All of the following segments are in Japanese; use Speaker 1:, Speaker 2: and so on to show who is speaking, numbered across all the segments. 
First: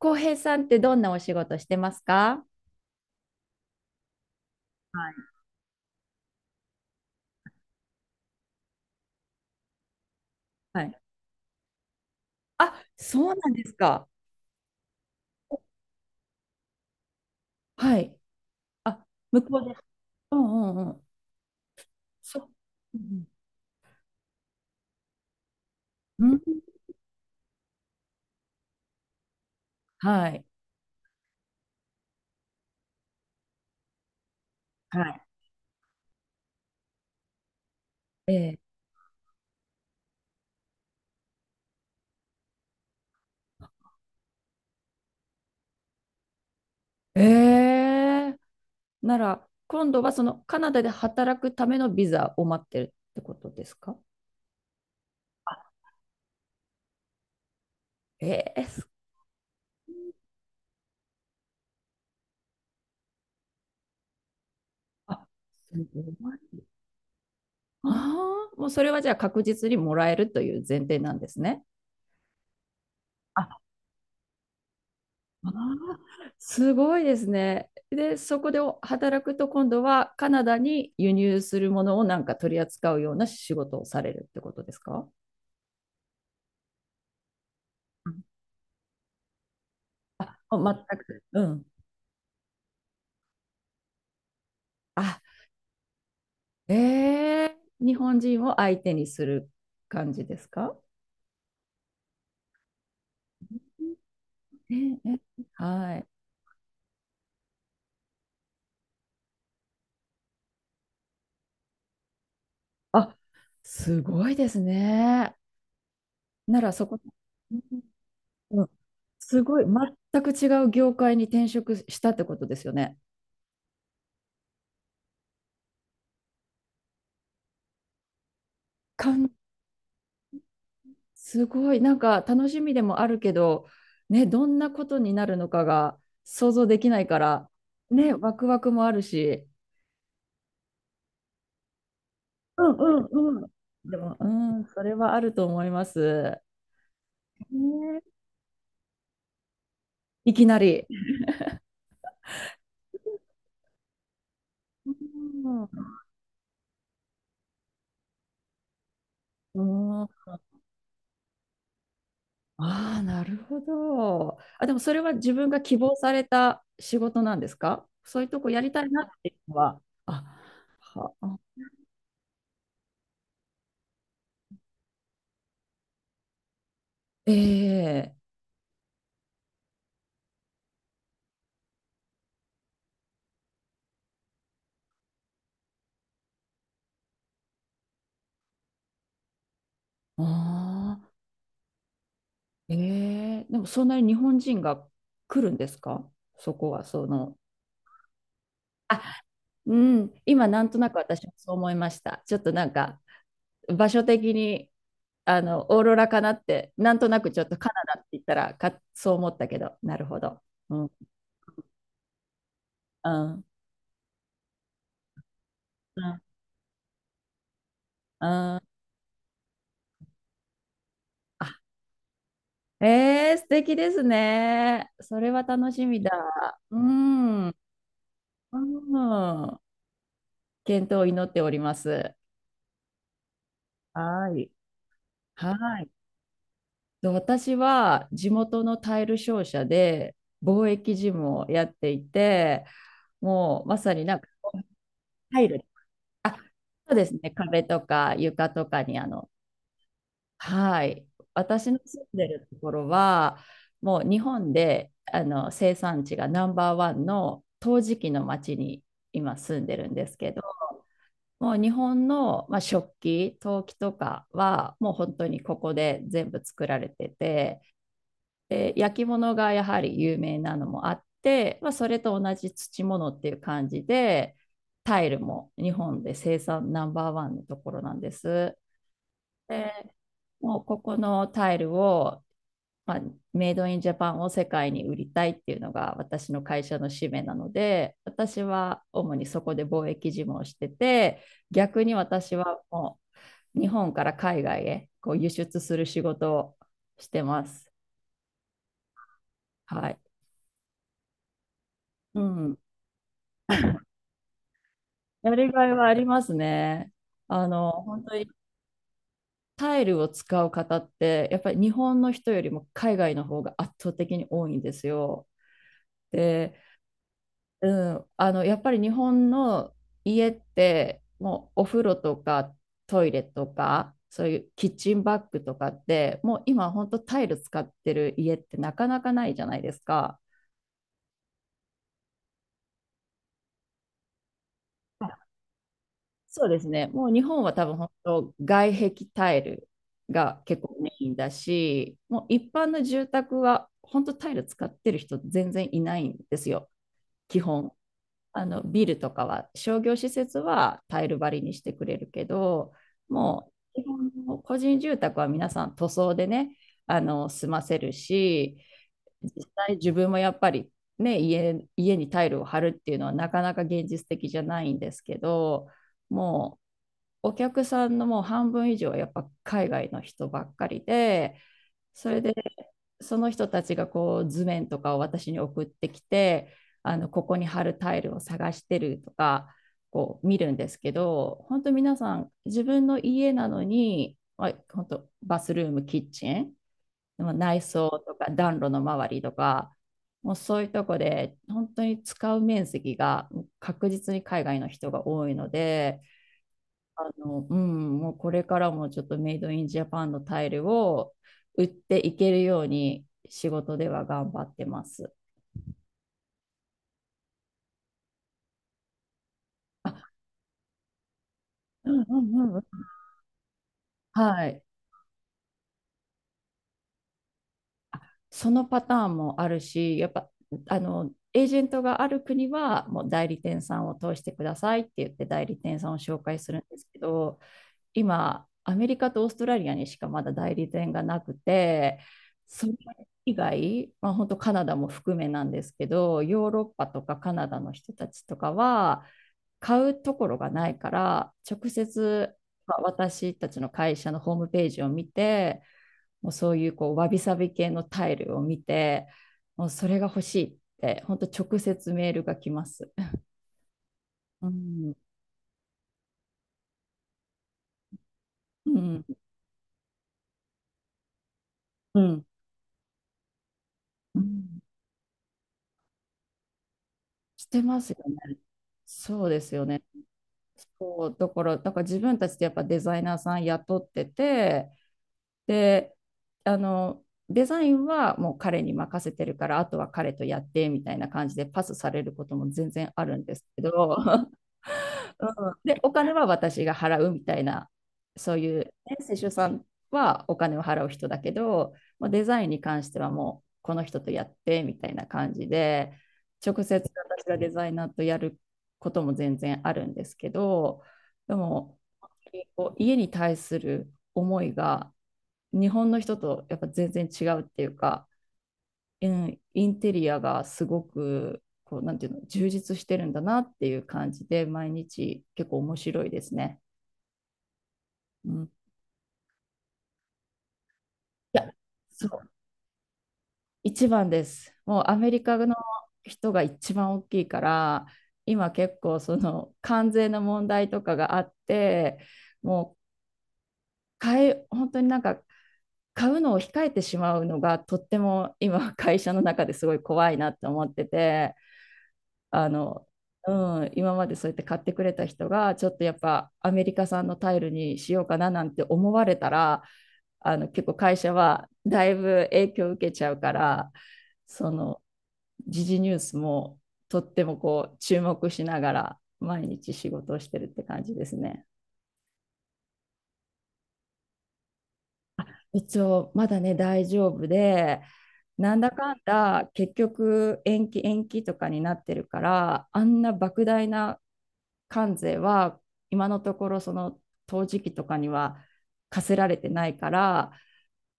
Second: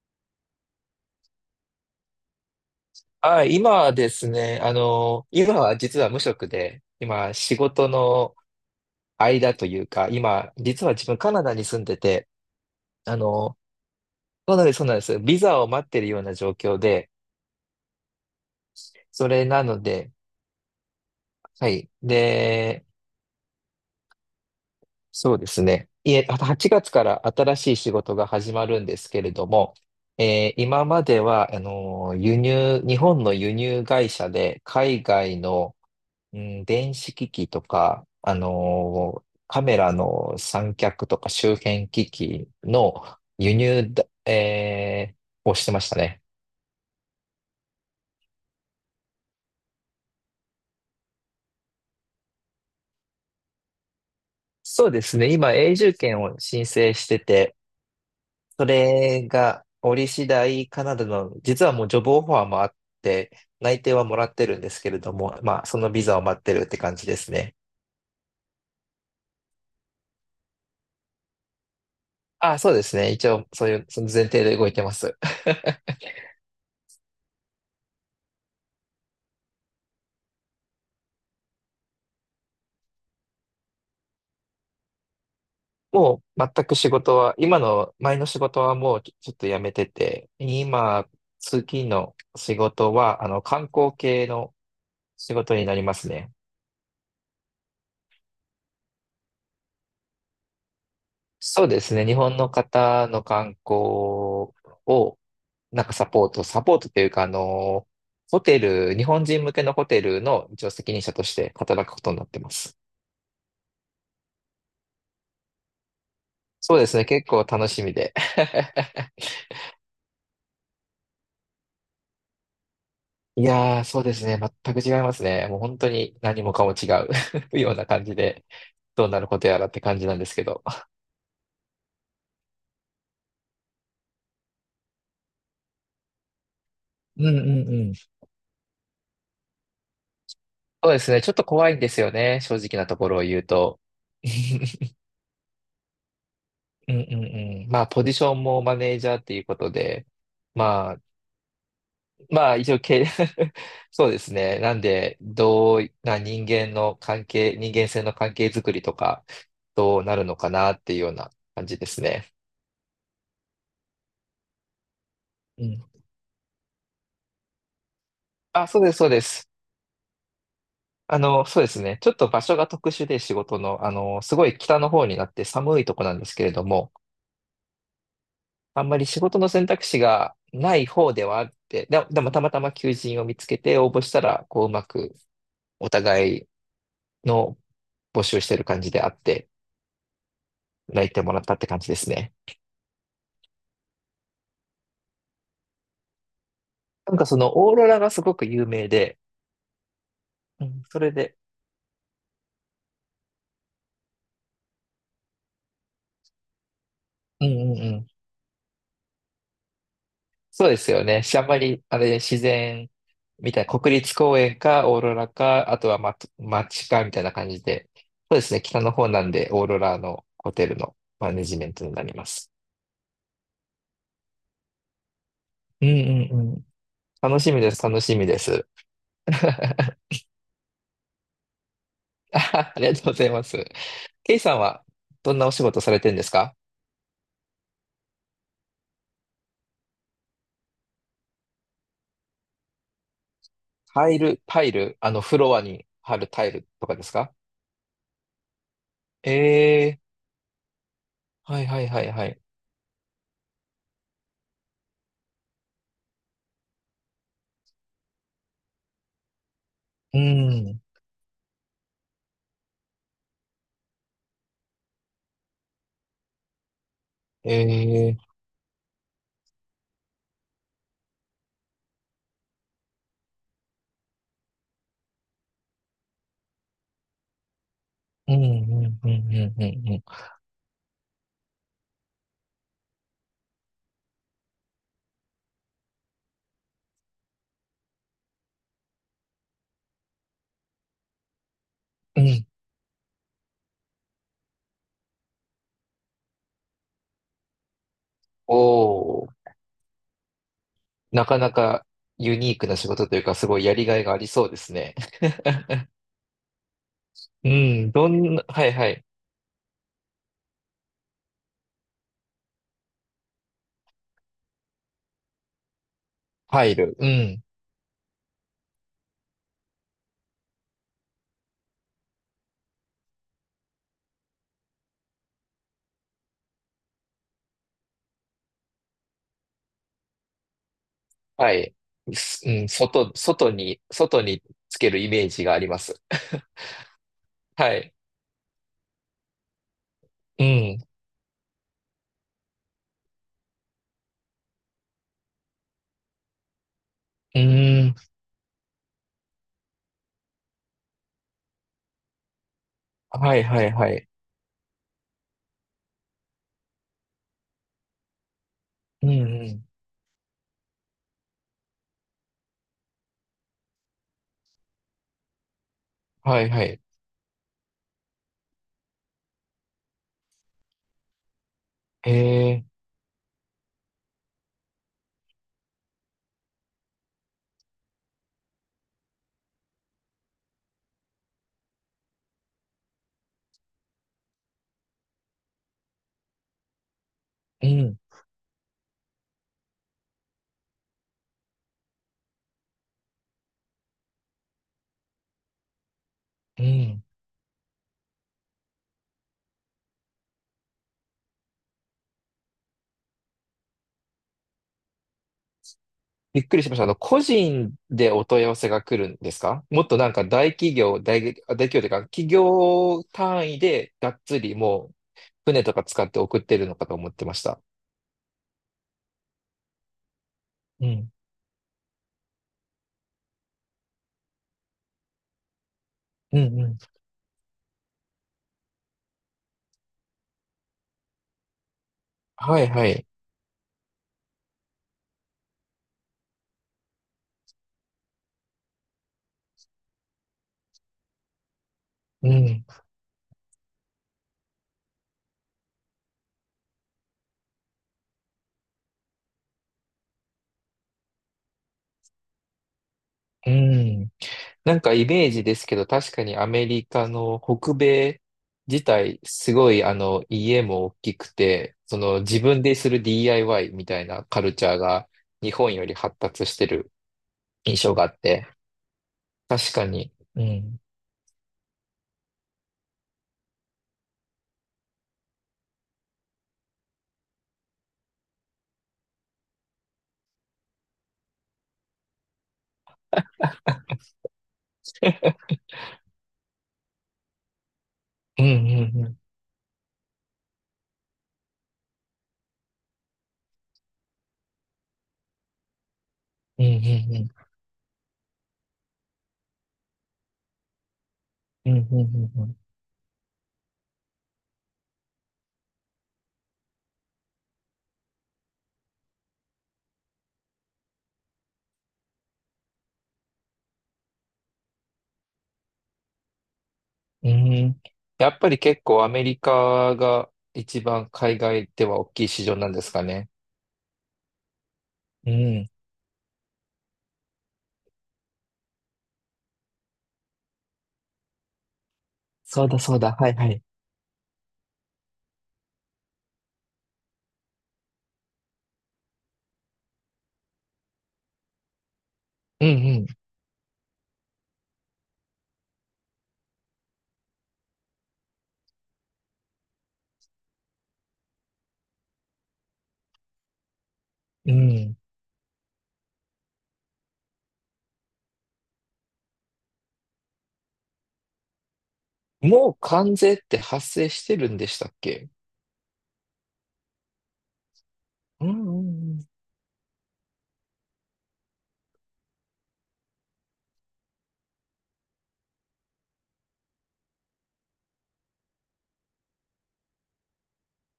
Speaker 1: 浩平さんってどんなお仕事してますか？
Speaker 2: あ、今はですね、
Speaker 1: はい
Speaker 2: 今は実は無職で、今仕事の間というか、今、
Speaker 1: は
Speaker 2: 実は
Speaker 1: い。
Speaker 2: 自分カナダに住んでて、
Speaker 1: あ、
Speaker 2: あ
Speaker 1: そうなん
Speaker 2: の、
Speaker 1: ですか。
Speaker 2: そうなんです、そうなんです。ビザを待ってるような状況で、
Speaker 1: はい。あ、
Speaker 2: そ
Speaker 1: 向
Speaker 2: れ
Speaker 1: こ
Speaker 2: な
Speaker 1: うで。
Speaker 2: ので、
Speaker 1: うんうんうん。
Speaker 2: はい。
Speaker 1: そう。
Speaker 2: で、
Speaker 1: うん
Speaker 2: そうですね。い
Speaker 1: う
Speaker 2: え、
Speaker 1: ん。う
Speaker 2: あと
Speaker 1: ん、
Speaker 2: 8月から新しい仕事が始まるんですけれども、
Speaker 1: はい。
Speaker 2: 今までは、輸入、日本の輸入会社で海
Speaker 1: は
Speaker 2: 外のうん、電子機器とか、
Speaker 1: い。ええ。
Speaker 2: カメラの三脚とか周辺機器の輸入だ、えーをしてましたね。
Speaker 1: ええ。なら、今度はそのカナダで働くためのビザを待ってるってことですか？
Speaker 2: そうですね。今、
Speaker 1: あ、
Speaker 2: 永住権を申請してて、
Speaker 1: ええ。
Speaker 2: それが折り次第カナダの、実はもうジョブオファーもあって、内定はもらってるんですけれど
Speaker 1: あ、
Speaker 2: も、まあ、そ
Speaker 1: す
Speaker 2: のビザを
Speaker 1: ご
Speaker 2: 待
Speaker 1: い。
Speaker 2: ってるって感じですね。
Speaker 1: ああ、もうそれはじゃあ確実にもらえるという前提なんですね。
Speaker 2: あ、そうですね。一応、そういう、その前提で動いてます。
Speaker 1: あー、 すごいですね。で、そこでお働くと今度はカナダに輸入するものをなんか取り扱うような仕事をされるってことですか？
Speaker 2: もう全く仕事は、今の
Speaker 1: う
Speaker 2: 前
Speaker 1: ん、
Speaker 2: の仕事はもうちょっとやめてて、
Speaker 1: あ、全
Speaker 2: 今、
Speaker 1: く。うん。
Speaker 2: 次の仕事は、観光系の
Speaker 1: あ、
Speaker 2: 仕事になりますね。
Speaker 1: ええ、日本人を相手にする感じですか？
Speaker 2: そうですね。日本の方の観光
Speaker 1: えええ
Speaker 2: を、
Speaker 1: え、
Speaker 2: なんか
Speaker 1: は
Speaker 2: サ
Speaker 1: い。
Speaker 2: ポート、サポートというか、ホテル、日本人向けのホテルの一応責任者として働くことになってます。
Speaker 1: あ、すごいですね。なら
Speaker 2: そう
Speaker 1: そ
Speaker 2: です
Speaker 1: こ、
Speaker 2: ね。結構
Speaker 1: うん
Speaker 2: 楽しみで。
Speaker 1: うん、 すごい、全く違う業界に転職したってことですよね。
Speaker 2: いやー、そうですね。全く違いますね。もう本当に何もかも違う ような感じで。どうなることやらって感じなんですけど。
Speaker 1: すごい、なんか楽しみでもあるけど、ね、どんなことになるのかが想像できないか
Speaker 2: うんう
Speaker 1: ら、
Speaker 2: んうん。
Speaker 1: ね、ワクワクもあるし、
Speaker 2: そうですね。ちょっと怖いんですよね。正
Speaker 1: うん
Speaker 2: 直なところを
Speaker 1: うん
Speaker 2: 言う
Speaker 1: うん。
Speaker 2: と。
Speaker 1: でも、うん、それ はあると思います。
Speaker 2: うんうんうん。まあ、
Speaker 1: ね、
Speaker 2: ポジションもマネージャーっていうことで、
Speaker 1: いきなり。
Speaker 2: まあ、一応。そうですね。なんで、
Speaker 1: う
Speaker 2: ど
Speaker 1: ん
Speaker 2: うな人間性の関係づくりとか、
Speaker 1: う
Speaker 2: ど
Speaker 1: ん、
Speaker 2: う
Speaker 1: あ
Speaker 2: なるのかなっていうような感じですね。
Speaker 1: あ、なるほど。あ、でもそれは自分が
Speaker 2: う
Speaker 1: 希
Speaker 2: ん。
Speaker 1: 望された仕事なんですか？そういうとこや
Speaker 2: あ、
Speaker 1: り
Speaker 2: そ
Speaker 1: た
Speaker 2: う
Speaker 1: い
Speaker 2: です、
Speaker 1: な
Speaker 2: そ
Speaker 1: っ
Speaker 2: うで
Speaker 1: てい
Speaker 2: す。
Speaker 1: うのは。あ、あ、
Speaker 2: そうですね。ちょっと場所が特殊で仕事の、すごい北の方になって寒いとこなんですけれども、
Speaker 1: ええ、
Speaker 2: あんまり仕事の選択肢がない方ではあって、でもたまたま求人を見つけて応募したら、こううまくお互いの募集してる感じであって、
Speaker 1: あ、
Speaker 2: 泣いてもらったって感じですね。
Speaker 1: ええ、でもそんなに日本人が来るんですか？そこは、そ
Speaker 2: なんか
Speaker 1: の。
Speaker 2: そのオーロラがすごく有名
Speaker 1: あ、
Speaker 2: で、
Speaker 1: うん、今な
Speaker 2: う
Speaker 1: んと
Speaker 2: ん、
Speaker 1: なく
Speaker 2: それ
Speaker 1: 私も
Speaker 2: で、
Speaker 1: そう思いました。ちょっとなんか場所的にあのオーロラかなってなんとなくちょ
Speaker 2: うん
Speaker 1: っとカ
Speaker 2: うんう
Speaker 1: ナダっ
Speaker 2: ん。
Speaker 1: て言ったらかそう思ったけど、なるほど。
Speaker 2: そうで
Speaker 1: う
Speaker 2: す
Speaker 1: ん、
Speaker 2: よね。あんまり、自然
Speaker 1: うん、
Speaker 2: みたいな、国立公園か、オーロラか、あとは、
Speaker 1: う
Speaker 2: ま、
Speaker 1: ん、
Speaker 2: 街か、みたいな感じで、
Speaker 1: う
Speaker 2: そうです
Speaker 1: ん。
Speaker 2: ね。
Speaker 1: あ、
Speaker 2: 北の方なんで、オーロラのホテルのマネジメントになります。
Speaker 1: ええ、素敵ですね。それは楽し
Speaker 2: うん
Speaker 1: みだ。
Speaker 2: うんうん。
Speaker 1: う
Speaker 2: 楽
Speaker 1: ん、
Speaker 2: し
Speaker 1: う
Speaker 2: みです、楽しみです。
Speaker 1: ん。健闘を祈っております。
Speaker 2: ありがとうございます。
Speaker 1: は
Speaker 2: ケイ
Speaker 1: い。
Speaker 2: さんはどんなお仕
Speaker 1: は
Speaker 2: 事
Speaker 1: い。
Speaker 2: されてるんですか？
Speaker 1: と私は地元のタイル商社で貿易事務をやっていて、もうまさに
Speaker 2: タ
Speaker 1: な
Speaker 2: イ
Speaker 1: んか
Speaker 2: ル、タイル、フ
Speaker 1: タイ
Speaker 2: ロア
Speaker 1: ル、
Speaker 2: に貼る
Speaker 1: あ、
Speaker 2: タイルと
Speaker 1: そう
Speaker 2: かで
Speaker 1: で
Speaker 2: す
Speaker 1: すね、
Speaker 2: か？
Speaker 1: 壁とか床とかに
Speaker 2: ええ
Speaker 1: はい、
Speaker 2: ー、はい
Speaker 1: 私の
Speaker 2: はい
Speaker 1: 住
Speaker 2: はい
Speaker 1: ん
Speaker 2: は
Speaker 1: で
Speaker 2: い。
Speaker 1: るところは、もう日本で生産地がナンバーワンの陶磁器の町に今住んでるんです
Speaker 2: う
Speaker 1: けど、
Speaker 2: ん、
Speaker 1: もう日本の、まあ、食器、陶器とかはもう本当にここで全部作られてて、
Speaker 2: ええ
Speaker 1: で焼き物がやはり有名なのもあって、まあ、それと同じ土物っていう感じでタイルも日本で生産ナンバーワンのところなんで
Speaker 2: ー、う
Speaker 1: す。
Speaker 2: ん、うん、うん、う
Speaker 1: で
Speaker 2: ん、うん、
Speaker 1: もうここのタイルを、まあ、メイドインジャパンを世界に売りたいっていうのが私の会社の使命なので、私は主にそこで貿易事務をしてて、逆に
Speaker 2: うん。う
Speaker 1: 私
Speaker 2: ん。
Speaker 1: はもう日本から海外へこう輸出する仕事をしてます。
Speaker 2: おー、
Speaker 1: はい、
Speaker 2: なかなか
Speaker 1: う
Speaker 2: ユニ
Speaker 1: ん、
Speaker 2: ークな仕事というか、すごいやりがいがありそうですね。
Speaker 1: やりがいはありますね。
Speaker 2: うん、
Speaker 1: 本
Speaker 2: ど
Speaker 1: 当に
Speaker 2: んな、はいはい。
Speaker 1: タイルを使う方って、やっぱり日本の人よりも海外の方が圧倒的に多いんですよ。で、
Speaker 2: タイル、うん。
Speaker 1: うん、やっぱり日本の家って、もうお風呂とかトイレとか、そういうキッチンバッグとかって、もう今本当タイル使ってる家ってなかなかないじゃないですか。
Speaker 2: はい。うん、外につけるイメージがあります。
Speaker 1: そ うですね。もう日本は多
Speaker 2: は
Speaker 1: 分本
Speaker 2: い。
Speaker 1: 当外壁タイルが
Speaker 2: う
Speaker 1: 結構メ
Speaker 2: ん。
Speaker 1: インだし、もう一般の住宅は本当タイル使ってる人全然いないんですよ、
Speaker 2: う
Speaker 1: 基本。
Speaker 2: ーん。
Speaker 1: あのビルとかは商業施設はタイル張りにしてくれるけど、
Speaker 2: はい
Speaker 1: も
Speaker 2: はい
Speaker 1: う基
Speaker 2: はい。
Speaker 1: 本の個人住宅は皆さん塗装でね、済ませるし、
Speaker 2: うんう
Speaker 1: 実
Speaker 2: ん。
Speaker 1: 際自分もやっぱりね、家にタイルを張るっていうのはなかなか現実的じゃないんですけど、
Speaker 2: はい
Speaker 1: も
Speaker 2: はい。
Speaker 1: うお客さんのもう半分以上はやっぱ海外の人ばっかりで、それで
Speaker 2: えー。
Speaker 1: その人たちがこう図面とかを私に送ってきて、ここに貼るタイルを探してるとか、こう見るんですけど、本当皆さん自分の家なのに、まあ、本当バスルーム、キッチン、でも内
Speaker 2: う
Speaker 1: 装
Speaker 2: ん。
Speaker 1: とか暖炉の周りとか、もうそういうとこで本当に使う面積が確実に海外の人が多いので、
Speaker 2: うん。
Speaker 1: うん、もうこれからもちょっとメイドインジャパンのタイルを売っていけるように仕事では頑張ってます。
Speaker 2: びっくりしました。個人でお問い合わせが来るんですか？もっと
Speaker 1: あ、
Speaker 2: なんか大企業とい
Speaker 1: う
Speaker 2: う
Speaker 1: ん
Speaker 2: か、
Speaker 1: う
Speaker 2: 企
Speaker 1: んうん。
Speaker 2: 業単位でがっつ
Speaker 1: は
Speaker 2: り
Speaker 1: い。
Speaker 2: もう船とか使って送ってるのかと思ってました。
Speaker 1: そのパターンもあるし、やっぱ、
Speaker 2: うん。
Speaker 1: エージェントがある国は、もう代理店さんを通してくださいって言って代理店さんを紹
Speaker 2: う
Speaker 1: 介する
Speaker 2: ん
Speaker 1: ん
Speaker 2: う
Speaker 1: で
Speaker 2: ん。
Speaker 1: すけど、今、アメリカとオーストラリアにしかまだ代理店がなくて、
Speaker 2: は
Speaker 1: そ
Speaker 2: い
Speaker 1: れ
Speaker 2: はい。
Speaker 1: 以外、まあ、本当カナダも含めなんですけど、ヨーロッパとかカナダの人たちとかは、買うところがないから、直
Speaker 2: う
Speaker 1: 接、
Speaker 2: ん。
Speaker 1: まあ私たちの会社のホームページを見て、もうそういうこうわびさび系のタイルを見て、もうそれが欲しいって、本当直接メールが来ます。
Speaker 2: うん。
Speaker 1: う
Speaker 2: なんか
Speaker 1: ん、
Speaker 2: イメージですけど、確かにアメリカの北米
Speaker 1: う
Speaker 2: 自
Speaker 1: ん、
Speaker 2: 体、すごい家も大きくて、そ
Speaker 1: う
Speaker 2: の
Speaker 1: ん、
Speaker 2: 自分でする DIY みたい
Speaker 1: う
Speaker 2: なカ
Speaker 1: ん。
Speaker 2: ルチャーが日本より発達してる
Speaker 1: して
Speaker 2: 印
Speaker 1: ます
Speaker 2: 象
Speaker 1: よ
Speaker 2: があっ
Speaker 1: ね。
Speaker 2: て、
Speaker 1: そうですよ
Speaker 2: 確
Speaker 1: ね。
Speaker 2: かに。うん。
Speaker 1: そう、だから自分たちでやっぱデザイナーさん雇ってて、で、デザインはもう彼に任せてるから、あとは彼とやってみたいな感じでパスされることも全然あるんですけど、うん、で、お金は私が払うみたいな、そう
Speaker 2: うんう
Speaker 1: いう、ね、
Speaker 2: んう
Speaker 1: 施
Speaker 2: ん。
Speaker 1: 主さんはお金を払う人だけど、もうデザインに関してはもうこの人とやってみたいな感じで、
Speaker 2: う
Speaker 1: 直
Speaker 2: んう
Speaker 1: 接私
Speaker 2: ん
Speaker 1: がデ
Speaker 2: う
Speaker 1: ザイナーとやることも全然あるんですけど、で
Speaker 2: ん。う
Speaker 1: も
Speaker 2: んうんうん
Speaker 1: こう家に対する思いが日本の人とやっぱ全然違うっていうか、うん、インテリアがすごくこうなんていうの充実してるんだなっていう感じで、毎日結構面白いですね。
Speaker 2: うん。うん。や
Speaker 1: う
Speaker 2: っ
Speaker 1: ん、い
Speaker 2: ぱり結構アメリカが一番海
Speaker 1: や、
Speaker 2: 外では大
Speaker 1: そ
Speaker 2: き
Speaker 1: う、
Speaker 2: い市場なんですかね。
Speaker 1: 一番です。もうアメリ
Speaker 2: う
Speaker 1: カの
Speaker 2: ん。
Speaker 1: 人が一番大きいから、今結構その関税の問題とかがあって、
Speaker 2: そう
Speaker 1: も
Speaker 2: だ
Speaker 1: う
Speaker 2: そうだ。はいはい。
Speaker 1: 本当になんか買うのを控えてしまうのがとっても今会社の中ですごい怖いなって思ってて。あ
Speaker 2: う
Speaker 1: の、
Speaker 2: ん
Speaker 1: うん、今までそうやって買ってくれた人が、ちょっとやっぱアメリカ産のタイルにしようかななんて思われたら、結構会社はだいぶ影響を受けちゃうから、そ
Speaker 2: うん。う
Speaker 1: の、
Speaker 2: ん。
Speaker 1: 時事ニュースもとってもこう注目しながら毎日仕事をしてるって感じですね。
Speaker 2: もう関税って発生してるんでしたっけ？
Speaker 1: 一応まだね大丈夫で、
Speaker 2: うん
Speaker 1: なんだ
Speaker 2: うん
Speaker 1: かん
Speaker 2: うん。
Speaker 1: だ結局延期延期とかになってるから、あんな莫大な関税は今のところその陶磁器とかには課せられてないから、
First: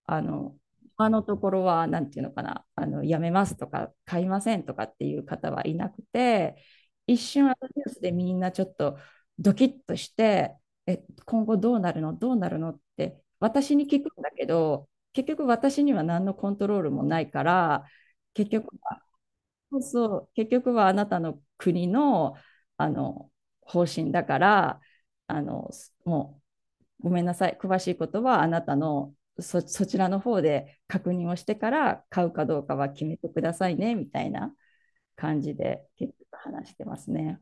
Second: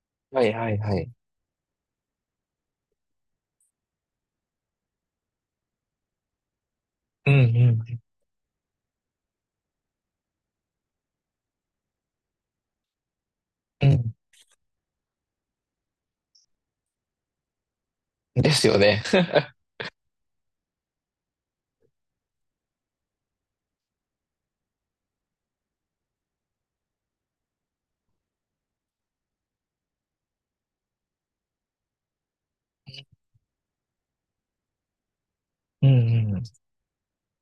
Speaker 1: あ
Speaker 2: はい
Speaker 1: の、
Speaker 2: はいは
Speaker 1: 今
Speaker 2: い。
Speaker 1: のところは、なんていうのかな、やめますとか、買いませんとかっていう方はいなくて、一
Speaker 2: うん
Speaker 1: 瞬、あのニュー
Speaker 2: う
Speaker 1: スでみんなちょっとドキッとして、え、今後どうなるの、どうなるのって、私に聞くん
Speaker 2: ん
Speaker 1: だけど、結局私には何のコントロールもないから、
Speaker 2: うん。
Speaker 1: 結
Speaker 2: です
Speaker 1: 局
Speaker 2: よ
Speaker 1: は、
Speaker 2: ね。
Speaker 1: そうそう、結局はあなたの国の、あの、方針だから、あの、もごめんなさい、詳しいことはあなたのそちらの方で確認をしてから買うかどうかは決めてくださいねみたいな感じ で
Speaker 2: うん
Speaker 1: 結局
Speaker 2: うん。
Speaker 1: 話してますね。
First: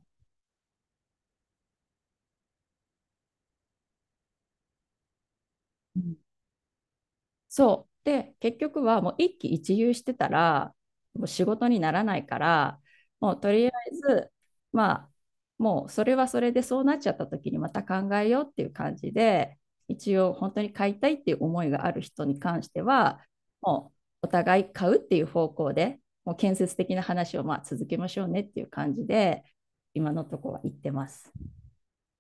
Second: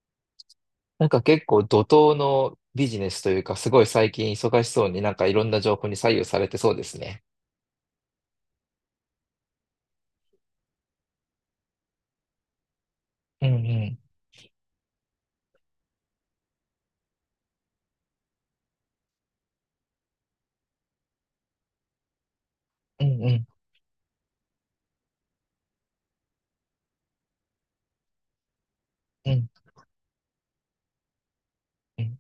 Speaker 2: なんか結構怒涛のビジネスというか、すごい最近忙しそうになんかいろんな情報に
Speaker 1: う
Speaker 2: 左
Speaker 1: ん、
Speaker 2: 右されてそうですね。
Speaker 1: そう。で、結局はもう一喜一憂してたら、もう仕事にならないから、もう
Speaker 2: う
Speaker 1: と
Speaker 2: ん
Speaker 1: りあ
Speaker 2: う
Speaker 1: え
Speaker 2: ん。
Speaker 1: ず、まあ、もうそれはそれでそうなっちゃった時にまた考えようっていう感じで、一応本当に買いたいっていう思いがある人に関して
Speaker 2: うん
Speaker 1: は、
Speaker 2: うん。
Speaker 1: もうお互い買うっていう方向で、もう建設的な話をまあ続けましょうねっていう感じ
Speaker 2: う
Speaker 1: で、
Speaker 2: ん
Speaker 1: 今のところは言ってます。
Speaker 2: うん。